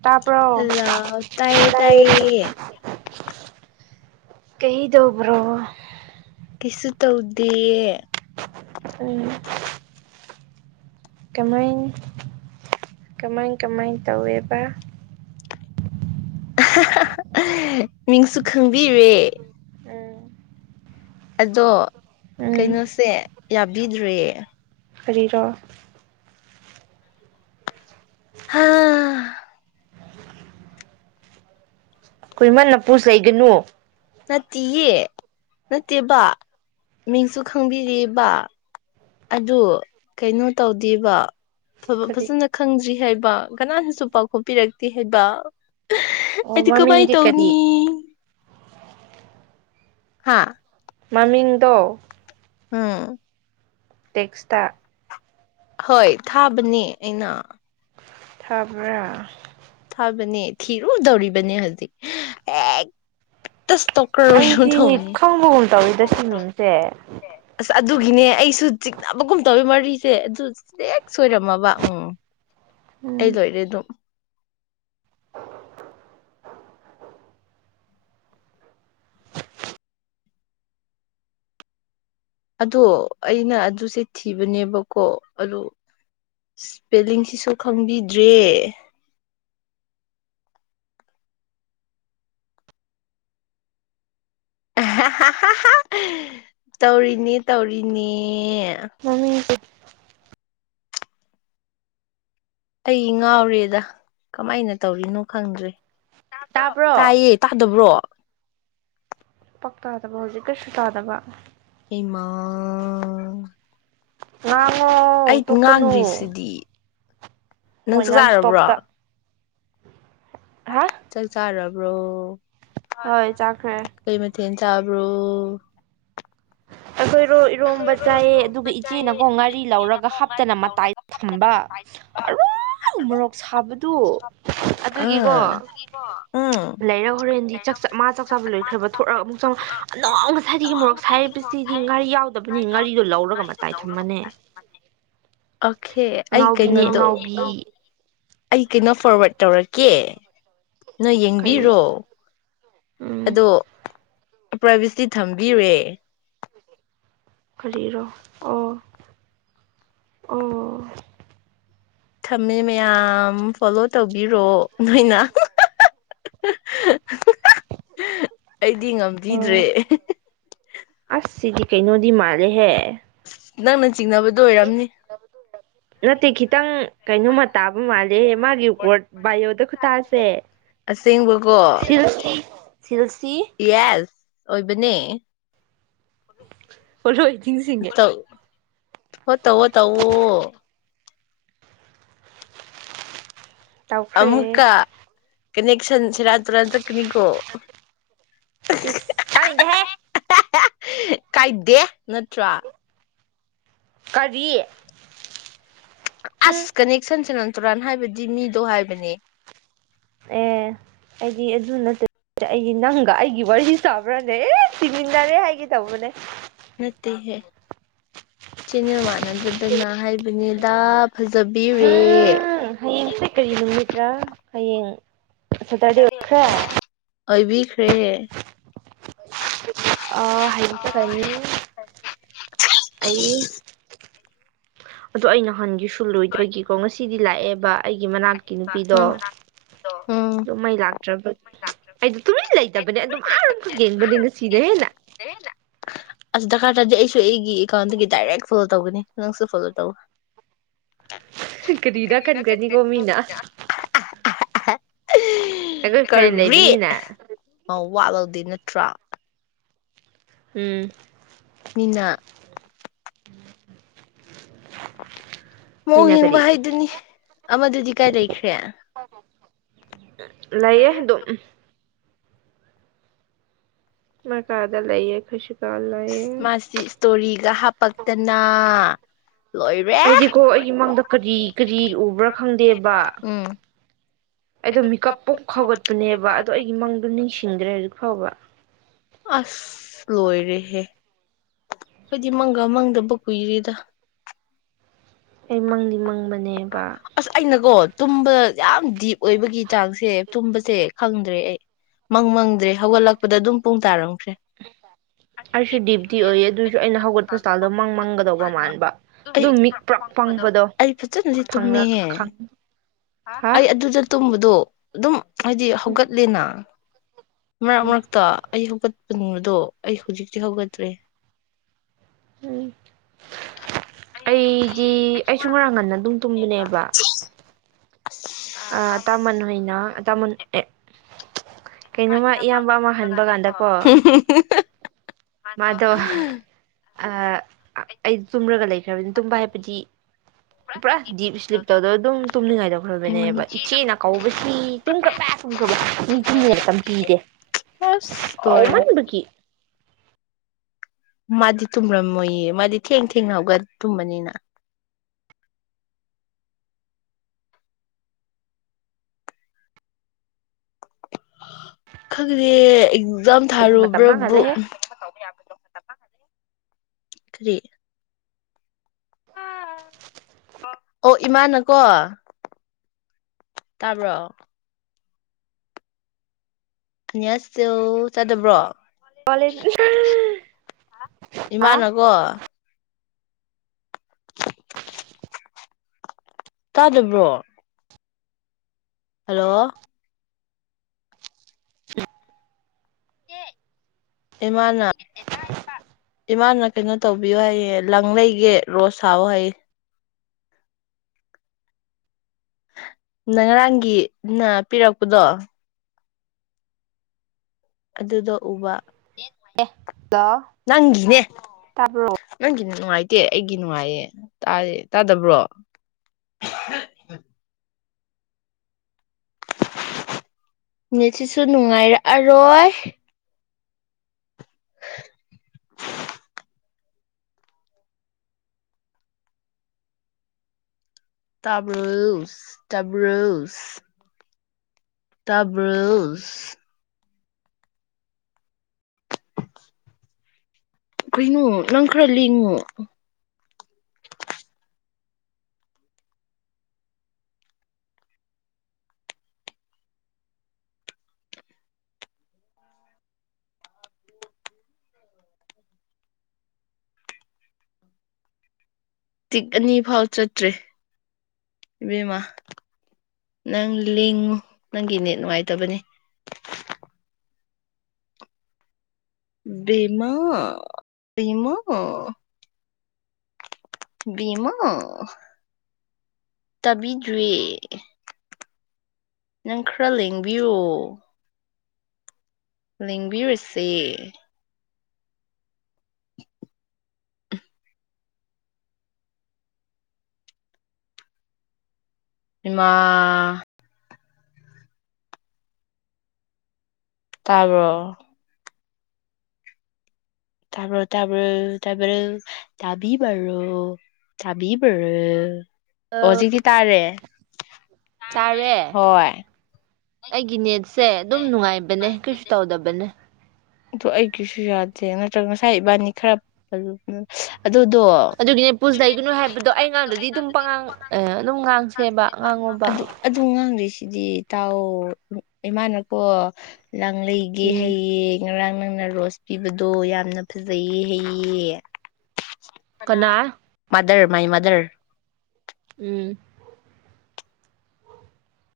ꯇꯥꯕ꯭ꯔꯣ ꯍꯜꯂꯣ ꯇꯥꯌꯦ ꯇꯥꯌꯦ ꯀꯩꯗꯧꯕ꯭ꯔꯣ ꯀꯤꯁꯨ ꯇꯧꯗꯤꯌꯦ ꯎꯝ ꯀꯃꯥꯏ ꯀꯃꯥꯏ ꯀꯃꯥꯏ ꯇꯧꯋꯦꯕ ꯃꯤꯡꯁꯨ ꯈꯪꯕꯤꯔꯦ ꯎꯝ ꯑꯗꯣ ꯎꯝ ꯀꯩꯅꯣꯁꯦ ꯌꯥꯕꯤꯗ꯭ꯔꯦ ꯐꯔꯤꯔꯣ ꯍꯥꯥ ꯀꯈꯣꯏꯃꯟ ꯅꯄꯨꯁ ꯂꯩꯒꯅꯨ ꯅꯠꯇꯦꯌꯦ ꯅꯠꯇꯦꯕꯕꯥ ꯃꯤꯡꯁꯨ ꯈꯪꯕꯤꯔꯦꯕ ꯑꯗꯨ ꯀꯩꯅꯣ ꯇꯧꯗꯦꯕ ꯀꯔꯤ ꯐꯖꯅ ꯈꯪꯗ꯭ꯔꯤ ꯍꯥꯏꯕ ꯀꯅꯥꯅꯁꯨ ꯄꯥꯎꯈꯣꯄꯤꯔꯛꯇꯦ ꯍꯥꯏꯕ ꯑꯣ ꯑꯩꯗꯤ ꯀꯃꯥꯏ ꯃꯃꯤꯡꯗꯤ ꯀꯔꯤ ꯇꯧꯅꯤ ꯍꯥꯥ ꯃꯃꯤꯡꯗ ꯑꯝ ꯇꯦꯛꯁꯇ ꯍꯣꯏ ꯊꯥꯕꯅꯦ ꯑꯩꯅ ꯊꯕ꯭ꯔ ꯕꯅꯤ ꯊꯤꯔꯨꯗꯧꯔꯤꯕꯅꯤ ꯍꯧꯖꯤꯛ ꯑꯦ ꯑꯩꯗꯤ ꯈꯪꯕꯒꯨꯝ ꯇꯧꯔꯤꯤꯗ ꯁ꯭ꯋꯤꯃꯤꯡꯁꯦ ꯑꯁ ꯑꯗꯨꯒꯤꯅꯦ ꯑꯩꯁꯨ ꯆꯤꯛꯅꯕꯒꯨꯝ ꯇꯧꯋꯤ ꯃꯔꯤꯁꯦ ꯑꯗꯨ ꯍꯦꯛ ꯁꯣꯏꯔꯝꯃꯕ ꯎꯝ ꯎꯝ ꯑꯩꯗꯣꯏꯔ ꯑꯗꯨꯝ ꯑꯗꯣ ꯑꯩꯅ ꯑꯗꯨꯁꯦ ꯊꯤꯕꯅꯦꯕꯀꯣ ꯑꯗꯨ ꯏꯁꯄꯦꯜꯂꯤꯡꯁꯤꯁꯨ ꯈꯪꯕꯤꯗ꯭ꯔꯦ ꯇꯧꯔꯤꯅꯤ ꯇꯧꯔꯤꯅꯤ ꯑ ꯃꯃꯤꯡꯁꯦ ꯑꯩ ꯉꯥꯎꯔꯦꯗ ꯀꯃꯥꯏꯅ ꯇꯧꯔꯤꯅꯣ ꯈꯪꯗ꯭ꯔꯦ ꯇꯥꯕ꯭ꯔꯣ ꯇꯥꯏꯌꯦ ꯇꯥꯗꯕ꯭ꯔꯣ ꯄꯥꯛ ꯇꯥꯗꯕ ꯍꯧꯖꯤꯛ ꯀꯔꯤꯁꯨ ꯇꯥꯗꯕ ꯏꯃꯥ ꯉꯥꯡꯉꯣ ꯑꯩ ꯇꯣꯛꯀꯅꯨ ꯉꯥꯡꯗ꯭ꯔꯤꯁꯤꯗꯤ ꯍꯣꯏ ꯅꯪꯁꯨ ꯅꯟ ꯆꯥꯔꯕ꯭ꯔꯣ ꯁ꯭ꯇꯣꯞꯇ ꯍꯥ ꯆ ꯆꯔꯔꯕ ꯍ꯭ꯔꯣ ꯍꯣꯏ ꯆꯈ꯭ꯔꯦ ꯇꯔꯨ ꯑꯩꯈꯣꯏꯔꯣ ꯏꯔꯣꯝꯕ ꯆꯥꯏꯌꯦ ꯑꯗꯨꯒ ꯏꯆꯦꯅꯀꯣ ꯉꯥꯔꯤ ꯂꯧꯔꯒ ꯍꯥꯞꯇꯅ ꯃꯇꯥꯏ ꯊꯝꯕ ꯑꯔꯣꯏ ꯃꯣꯔꯣꯛ ꯁꯥꯕꯗꯨ ꯑꯗꯨꯒꯤꯀꯣ ꯑꯥ ꯎꯝ ꯂꯩꯔ ꯍꯣꯔꯦꯟꯗꯤ ꯃꯥ ꯆꯥꯛ ꯆꯥꯕ ꯂꯣꯏꯈ꯭ꯔꯕ ꯊꯣꯔꯛꯒ ꯑꯃꯨꯛ ꯆꯪ ꯑꯅ ꯉꯁꯥꯏꯗꯒꯤ ꯃꯣꯔꯣꯛ ꯗꯤꯒꯥ ꯑꯣꯀꯦ ꯑꯩ ꯑꯉꯥꯎꯕꯤꯅꯦ ꯀꯩꯅꯣꯗꯣ ꯑꯉꯥꯎꯕꯤ ꯑꯩ ꯀꯩꯅꯣ ꯐꯣꯔꯋꯥꯔꯠ ꯇꯧꯔꯛꯀꯦ ꯅꯪ ꯀꯔꯤ ꯌꯦꯡꯕꯤꯔꯣ ꯎꯝ ꯑꯗꯣ ꯄ꯭ꯔꯥꯏꯚꯦꯁꯤ ꯊꯝꯕꯤꯨꯔꯦ ꯐꯔꯤꯔꯣ ꯑꯣ ꯑꯣ ꯊꯝꯃꯦ ꯃꯌꯥꯝ ꯐꯣꯂꯣ ꯇꯧꯕꯤꯔꯣ ꯅꯣꯏꯅ ꯑꯩꯗꯤ ꯑꯣ ꯉꯝꯈꯤꯗ꯭ꯔꯦ ꯑꯁ ꯁꯤꯗꯤ ꯀꯩꯅꯣꯗꯤ ꯃꯥꯟ ꯂꯦꯍꯦ ꯅꯪ ꯅ ꯅꯠꯇꯦ ꯈꯤꯇꯪ ꯀꯩꯅꯣꯝꯃ ꯇꯥꯕ ꯃꯥꯜꯂꯦ ꯃꯥꯒꯤ ꯕꯥꯏꯑꯣꯗ ꯈꯨꯇꯥꯁꯦ ꯑꯁꯦꯡꯕꯀꯣ ꯁꯤ ꯁꯤ ꯌꯦꯁ ꯑꯣꯏꯕꯅꯦ ꯑꯣꯏꯔꯣꯏ꯫ ꯆꯤꯡꯁꯤꯡꯒꯦ ꯇꯧ ꯍꯣ ꯇꯧꯑꯣ ꯇꯧꯑꯣ꯫ ꯇꯧꯈ꯭ꯔꯦ ꯑꯃꯨꯛꯀ ꯀꯅꯦꯛꯁꯟ ꯁꯦꯔꯥꯟ ꯇꯨꯔꯟ ꯆꯠꯀꯥꯅꯤꯀꯣ ꯏꯁ ꯇꯅꯤꯡ ꯗꯦꯍꯦ ꯀꯥꯏꯗꯦ ꯅꯠꯇ꯭ꯔꯥ ꯀꯔꯤ ꯑꯁ ꯍꯨꯝ ꯀꯅꯤꯛ ꯁꯟꯁꯤꯅ ꯇꯨꯔꯥꯟ ꯍꯥꯏꯕꯗꯤ ꯃꯤꯗꯣ ꯍꯥꯏꯕꯅꯦ ꯑꯦ ꯑꯩꯗꯤ ꯑꯗꯨ ꯅꯠꯇꯦ ꯑꯩ ꯅꯪꯒ ꯑꯩꯒꯤ ꯋꯥꯔꯤ ꯆꯥꯕ꯭ꯔꯥꯅꯦ ꯑꯦ ꯁꯤꯃꯤꯟꯅꯔꯦ ꯍꯥꯏꯒꯦ ꯇꯧꯕꯅꯦ ꯅꯠꯇ ꯍꯦ ꯆꯦꯟꯅ ꯃꯥꯅꯗꯗꯅ ꯍꯥꯏꯕꯅꯤꯗꯥ ꯐꯖꯕꯤꯔꯦ ꯎꯝ ꯍꯌꯦꯡꯁꯦ ꯀꯔꯤ ꯅꯨꯃꯤꯠꯔꯥ ꯍꯌꯦꯡ ꯁ ꯇꯗꯤ ꯑꯣꯈ꯭ꯔꯔꯦ ꯑꯣꯏꯕꯤꯈ꯭ꯔꯦꯍꯦ ꯑꯥ ꯍꯥꯏꯌꯦꯡ ꯆꯠꯈ꯭ꯔꯅꯤ ꯑꯗꯣ ꯑꯩ ꯅꯍꯥꯟꯒꯤꯁꯨ ꯂꯣꯏꯗꯕꯒꯤꯀꯣ ꯉꯁꯤꯗꯤ ꯂꯥꯛꯑꯦ ꯕꯥ ꯑꯩ ꯒꯤ ꯃꯅꯥꯛꯀꯤ ꯅꯨꯄꯤꯗꯣ ꯎꯝ ꯑꯗꯨꯝ ꯃꯩ ꯂꯥꯛꯇ꯭ꯔꯕ ꯑꯩꯗꯣ ꯇꯨꯃꯤꯟ ꯂꯩꯇꯕꯅꯦ ꯑꯗꯨꯝ ꯑꯥꯔ ꯑꯃꯈꯛ ꯌꯦꯡꯕꯅꯦ ꯉꯁꯤꯅ ꯍꯦꯟꯅ ꯑꯁ ꯗꯔꯀꯥꯔ ꯇꯥꯗꯦ ꯑꯩꯁꯨ ꯑꯩꯒꯤ ꯑꯦꯀꯥꯎꯟꯗꯒꯤ ꯗꯥꯏꯔꯦꯛ ꯐꯣꯂꯣ ꯇꯧꯒꯅꯤ ꯅꯪꯁꯨ ꯐꯣꯂꯣ ꯇꯧ ꯀꯔꯤꯗꯥ ꯀꯟꯒꯅꯤ ꯀꯣ ꯃꯅꯥ ꯑꯍꯥ ꯑꯍꯥꯥ ꯐ꯭ꯔꯦꯟ ꯀꯔꯤ ꯂꯩꯕꯅꯤꯅ ꯅꯣ ꯋꯥꯠꯂꯧꯗꯦ ꯅꯠꯇ꯭ꯔꯥ ꯎꯝ ꯃꯤ ꯃꯑꯣ ꯃꯤꯅ ꯌꯦꯡꯕ ꯀꯔꯤ ꯍꯥꯏꯗꯨꯅꯤ ꯑꯃꯗꯨꯗꯤ ꯀꯥꯏ ꯂꯩꯈ꯭ꯔꯦ ꯂꯩꯌꯦꯦ ꯑꯗꯨ ꯃ ꯀꯥꯗ ꯂꯩꯌꯦ ꯈꯨꯁꯤ ꯃꯥꯁꯤ ꯏꯁꯇꯣꯔꯤꯒ ꯍꯥꯄꯛꯇꯅ ꯂꯣꯏꯔꯦ ꯑꯩꯗꯤꯈꯣ ꯑꯩꯒꯤ ꯃꯥꯡꯗ ꯀꯔꯤ ꯀꯔꯤ ꯎꯕ꯭ꯔꯥ ꯈꯪꯗꯦꯕ ꯎꯝ ꯑꯩꯗꯣ ꯃꯤꯀꯞ ꯄꯣꯛ ꯈꯥꯎꯒꯠꯄꯅꯦꯕ ꯑꯗꯣ ꯑꯩꯒꯤ ꯃꯪꯗꯣ ꯅꯤꯡꯁꯤꯡꯗ꯭ꯔꯦ ꯍꯧꯖꯤꯛ ꯐꯥꯎꯕ ꯑꯁ ꯂꯣꯏꯔꯦꯍꯦ ꯑꯩꯣꯏꯗꯤ ꯃꯪꯒ ꯃꯪꯗꯕ ꯀꯨꯏꯔꯦꯗ ꯑꯩ ꯃꯪꯗꯤ ꯃꯪꯕꯅꯦꯕ ꯑꯁ ꯑꯩꯅꯀꯣ ꯇꯨꯝꯕ ꯌꯥꯝ ꯗꯤꯞ ꯑꯣꯏꯕꯒꯤ ꯆꯥꯛꯁꯦ ꯇꯨꯝꯕꯁꯦ ꯈꯪꯗ꯭ꯔꯦ ꯑꯩ ꯃꯪ ꯃꯪꯗ꯭ꯔꯦ ꯍꯧꯒꯠꯂꯛꯄꯗ ꯑꯗꯨꯝ ꯄꯨꯡ ꯇꯥꯔꯝ ꯑꯩꯁꯨ ꯗꯤꯞꯇꯤ ꯑꯣꯏꯌꯦ ꯑꯗꯨꯁꯨ ꯑꯩꯅ ꯍꯧꯒꯠꯄ ꯁꯇꯥꯜꯗꯣ ꯃꯪ ꯃꯪꯒꯗꯧꯕ ꯃꯥꯟꯕ ꯑꯩ ꯑꯗꯨꯝ ꯃꯤꯛ ꯄ꯭ꯔꯣꯛ ꯑꯩ ꯐꯖꯅꯗꯤ ꯇꯨꯝꯃꯤꯍꯦ ꯈꯪ ꯍꯥ ꯑꯩ ꯑꯗꯨꯗ ꯕꯗꯣ ꯑꯗꯨꯝ ꯍꯥꯏꯗꯤ ꯍꯧꯒꯠꯂꯦꯅ ꯃꯔꯛ ꯎꯝ ꯃꯔꯛꯇꯣ ꯑꯩ ꯍꯧꯒꯠ [unintelligible] ꯑꯩ ꯍꯧꯖꯤꯛꯇꯤ ꯍꯧꯒꯠꯇ꯭ꯔꯦ ꯎꯝ ꯑꯩ ꯑꯩꯁꯨ ꯉꯔꯥꯡ ꯉꯟꯅ ꯑꯗꯨꯝ ꯇꯨꯝꯕꯅꯦꯕ ꯇꯥꯃꯟ ꯍꯣꯏꯅ ꯇꯥꯃꯟ ꯑꯦ ꯀꯩꯅꯣꯝꯃ ꯏꯌꯥꯝꯕ ꯑꯃ ꯍꯟꯕ ꯀꯥꯟꯗꯀꯣ ꯃꯗꯣ ꯑ ꯑꯩ ꯆꯨꯝꯔꯒ ꯂꯩ [unintelligible] ꯇꯨꯝꯕ ꯍꯥꯏꯕꯗꯤ ꯄꯨꯔꯥ ꯗꯤꯞ ꯏꯁꯂꯤꯞꯇꯣ ꯑꯗ ꯑꯗꯨꯝ ꯇꯨꯝꯅꯤꯡꯉꯥꯏꯗꯧꯈ꯭ꯔꯕꯅꯦꯕ ꯏꯆꯦꯅ ꯀꯧꯕꯁꯤ ꯇꯨꯝꯈ꯭ꯔ ꯄ ꯇꯨꯝꯈ꯭ꯔꯕ [unintelligible] ꯄꯤꯗꯦ ꯑꯁ ꯂꯣꯏꯔꯦ ꯀꯧꯃꯟꯕꯒꯤ ꯃꯥꯗꯤ ꯇꯨꯝꯔꯝꯃꯣꯏꯌꯦ ꯃꯥꯗꯤ ꯊꯦꯡ ꯊꯦꯡꯅ ꯍꯧꯒ ꯇꯨꯝꯕꯅꯤꯅ ꯈꯪꯗꯤꯌꯦ ꯖꯥꯝ ꯃꯇꯝ ꯊꯥꯔꯨꯕ꯭ꯔꯕꯨ ꯃꯥꯡꯍꯜꯂꯦꯍꯦ ꯀꯔꯤ ꯑꯣ ꯏꯃꯥꯅꯀꯣ ꯇꯥꯕ꯭ꯔꯣ [unintelligible] ꯇꯥꯗꯕ꯭ꯔꯣ [unintelligible] ꯑꯦ ꯏꯃꯥꯅ ꯀꯣ ꯇꯥꯗꯕ꯭ꯔꯣ ꯍꯜꯂꯣ [unintelligible] ꯏꯃꯥꯅ ꯏꯃꯥꯅ ꯀꯩꯅꯣ ꯇꯧꯕꯤꯌꯨ ꯍꯥꯏꯌꯦ ꯂꯪ ꯂꯩꯒꯦ ꯔꯣꯁ ꯁꯥꯑꯣ ꯍꯥꯏꯌꯦ ꯅꯔꯥꯡꯒꯤ ꯅ ꯄꯤꯔꯛꯄꯗꯣ ꯑꯗꯨꯗꯣ ꯎꯕ ꯍꯜꯂꯣ ꯅꯪꯒꯤꯅꯦ ꯇꯥꯕ꯭ꯔꯣ ꯅꯪꯒꯤꯅꯦ ꯅꯨꯡꯉꯥꯏꯇꯦ ꯑꯩꯒꯤ ꯅꯨꯡꯉꯥꯏꯌꯦ ꯇꯥꯏ ꯇꯥꯗꯕ꯭ꯔꯣ ꯅꯦꯠꯁꯤꯁꯨ ꯅꯨꯡꯉꯥꯏꯔꯛꯑꯔꯣꯏ ꯇꯕ꯭ꯔꯣꯁ ꯇꯕ꯭ꯔꯣꯁ ꯇꯥꯕ꯭ꯔꯣꯁ ꯀꯩꯅꯣ ꯅꯪ ꯈꯔ ꯂꯦꯡꯉꯣ ꯇꯤꯛ ꯑꯅꯤ ꯐꯥꯎ ꯆꯠꯇ꯭ꯔꯦ ꯏꯕꯦꯝꯃ ꯅꯪ ꯂꯦꯡꯉꯨ ꯅꯪꯒꯤ ꯅꯦꯠ ꯅꯨꯡꯉꯥꯏꯇꯕꯅꯤ ꯕꯦꯝꯃꯥ ꯕꯦꯝꯃꯥ ꯕꯦꯝꯃꯥ ꯇꯥꯕꯤꯗ꯭ꯔꯦ ꯅꯪ ꯈꯔ ꯂꯦꯡꯕꯤꯌꯣ ꯂꯦꯡꯕꯤꯔꯨꯁꯦ ꯃ ꯇꯥꯕ꯭ꯔꯣ ꯇꯥꯕꯔ ꯇꯥꯕꯔ ꯇꯥꯕꯔ ꯇꯥꯕꯤꯕꯔꫭ ꯇꯥꯕꯤꯕꯔꫭ ꯑ ꯆꯥꯔꯦ ꯍꯣꯏ ꯑꯩꯒꯤ ꯅꯦꯠꯁꯦ ꯑꯗꯨꯝ ꯅꯨꯡꯉꯥꯏꯕꯅꯦ ꯀꯩꯁꯨ ꯇꯧꯗꯕꯅꯦ ꯑꯗꯨ ꯑꯩꯒꯤꯁꯨ ꯌꯥꯗꯦ ꯅꯠꯇ꯭ꯔꯒ ꯉꯁꯥꯏ ꯏꯕꯥꯅꯤ ꯈꯔ ꯑꯗꯨꯗꯣ ꯑꯗꯨꯒꯤꯅꯦ ꯄꯨꯁ ꯂꯩꯒꯅꯨ ꯍꯥꯏꯕꯗꯣ ꯑꯩ ꯉꯥꯡꯗꯨꯗꯤ ꯑꯗꯨꯝ ꯄꯉꯥꯡ ꯑꯗꯨꯝ ꯉꯥꯡꯁꯦꯕ ꯉꯥꯡꯉꯣꯕ ꯁꯤꯗꯤ ꯏ ꯇꯥꯎ ꯏꯃꯥꯟꯅꯀꯣ ꯂꯥꯡꯂꯩꯒꯤ ꯎꯝ ꯍꯌꯦ ꯉꯔꯥꯡ ꯅꯪꯅ ꯔꯣꯁ ꯄꯤꯕꯗꯣ ꯌꯥꯝꯅ ꯐꯖꯩꯌꯦ ꯍꯩꯌꯦ ꯀꯅꯥ ꯃꯗꯔ ꯃꯥꯏ ꯃꯗꯔ ꯎꯝ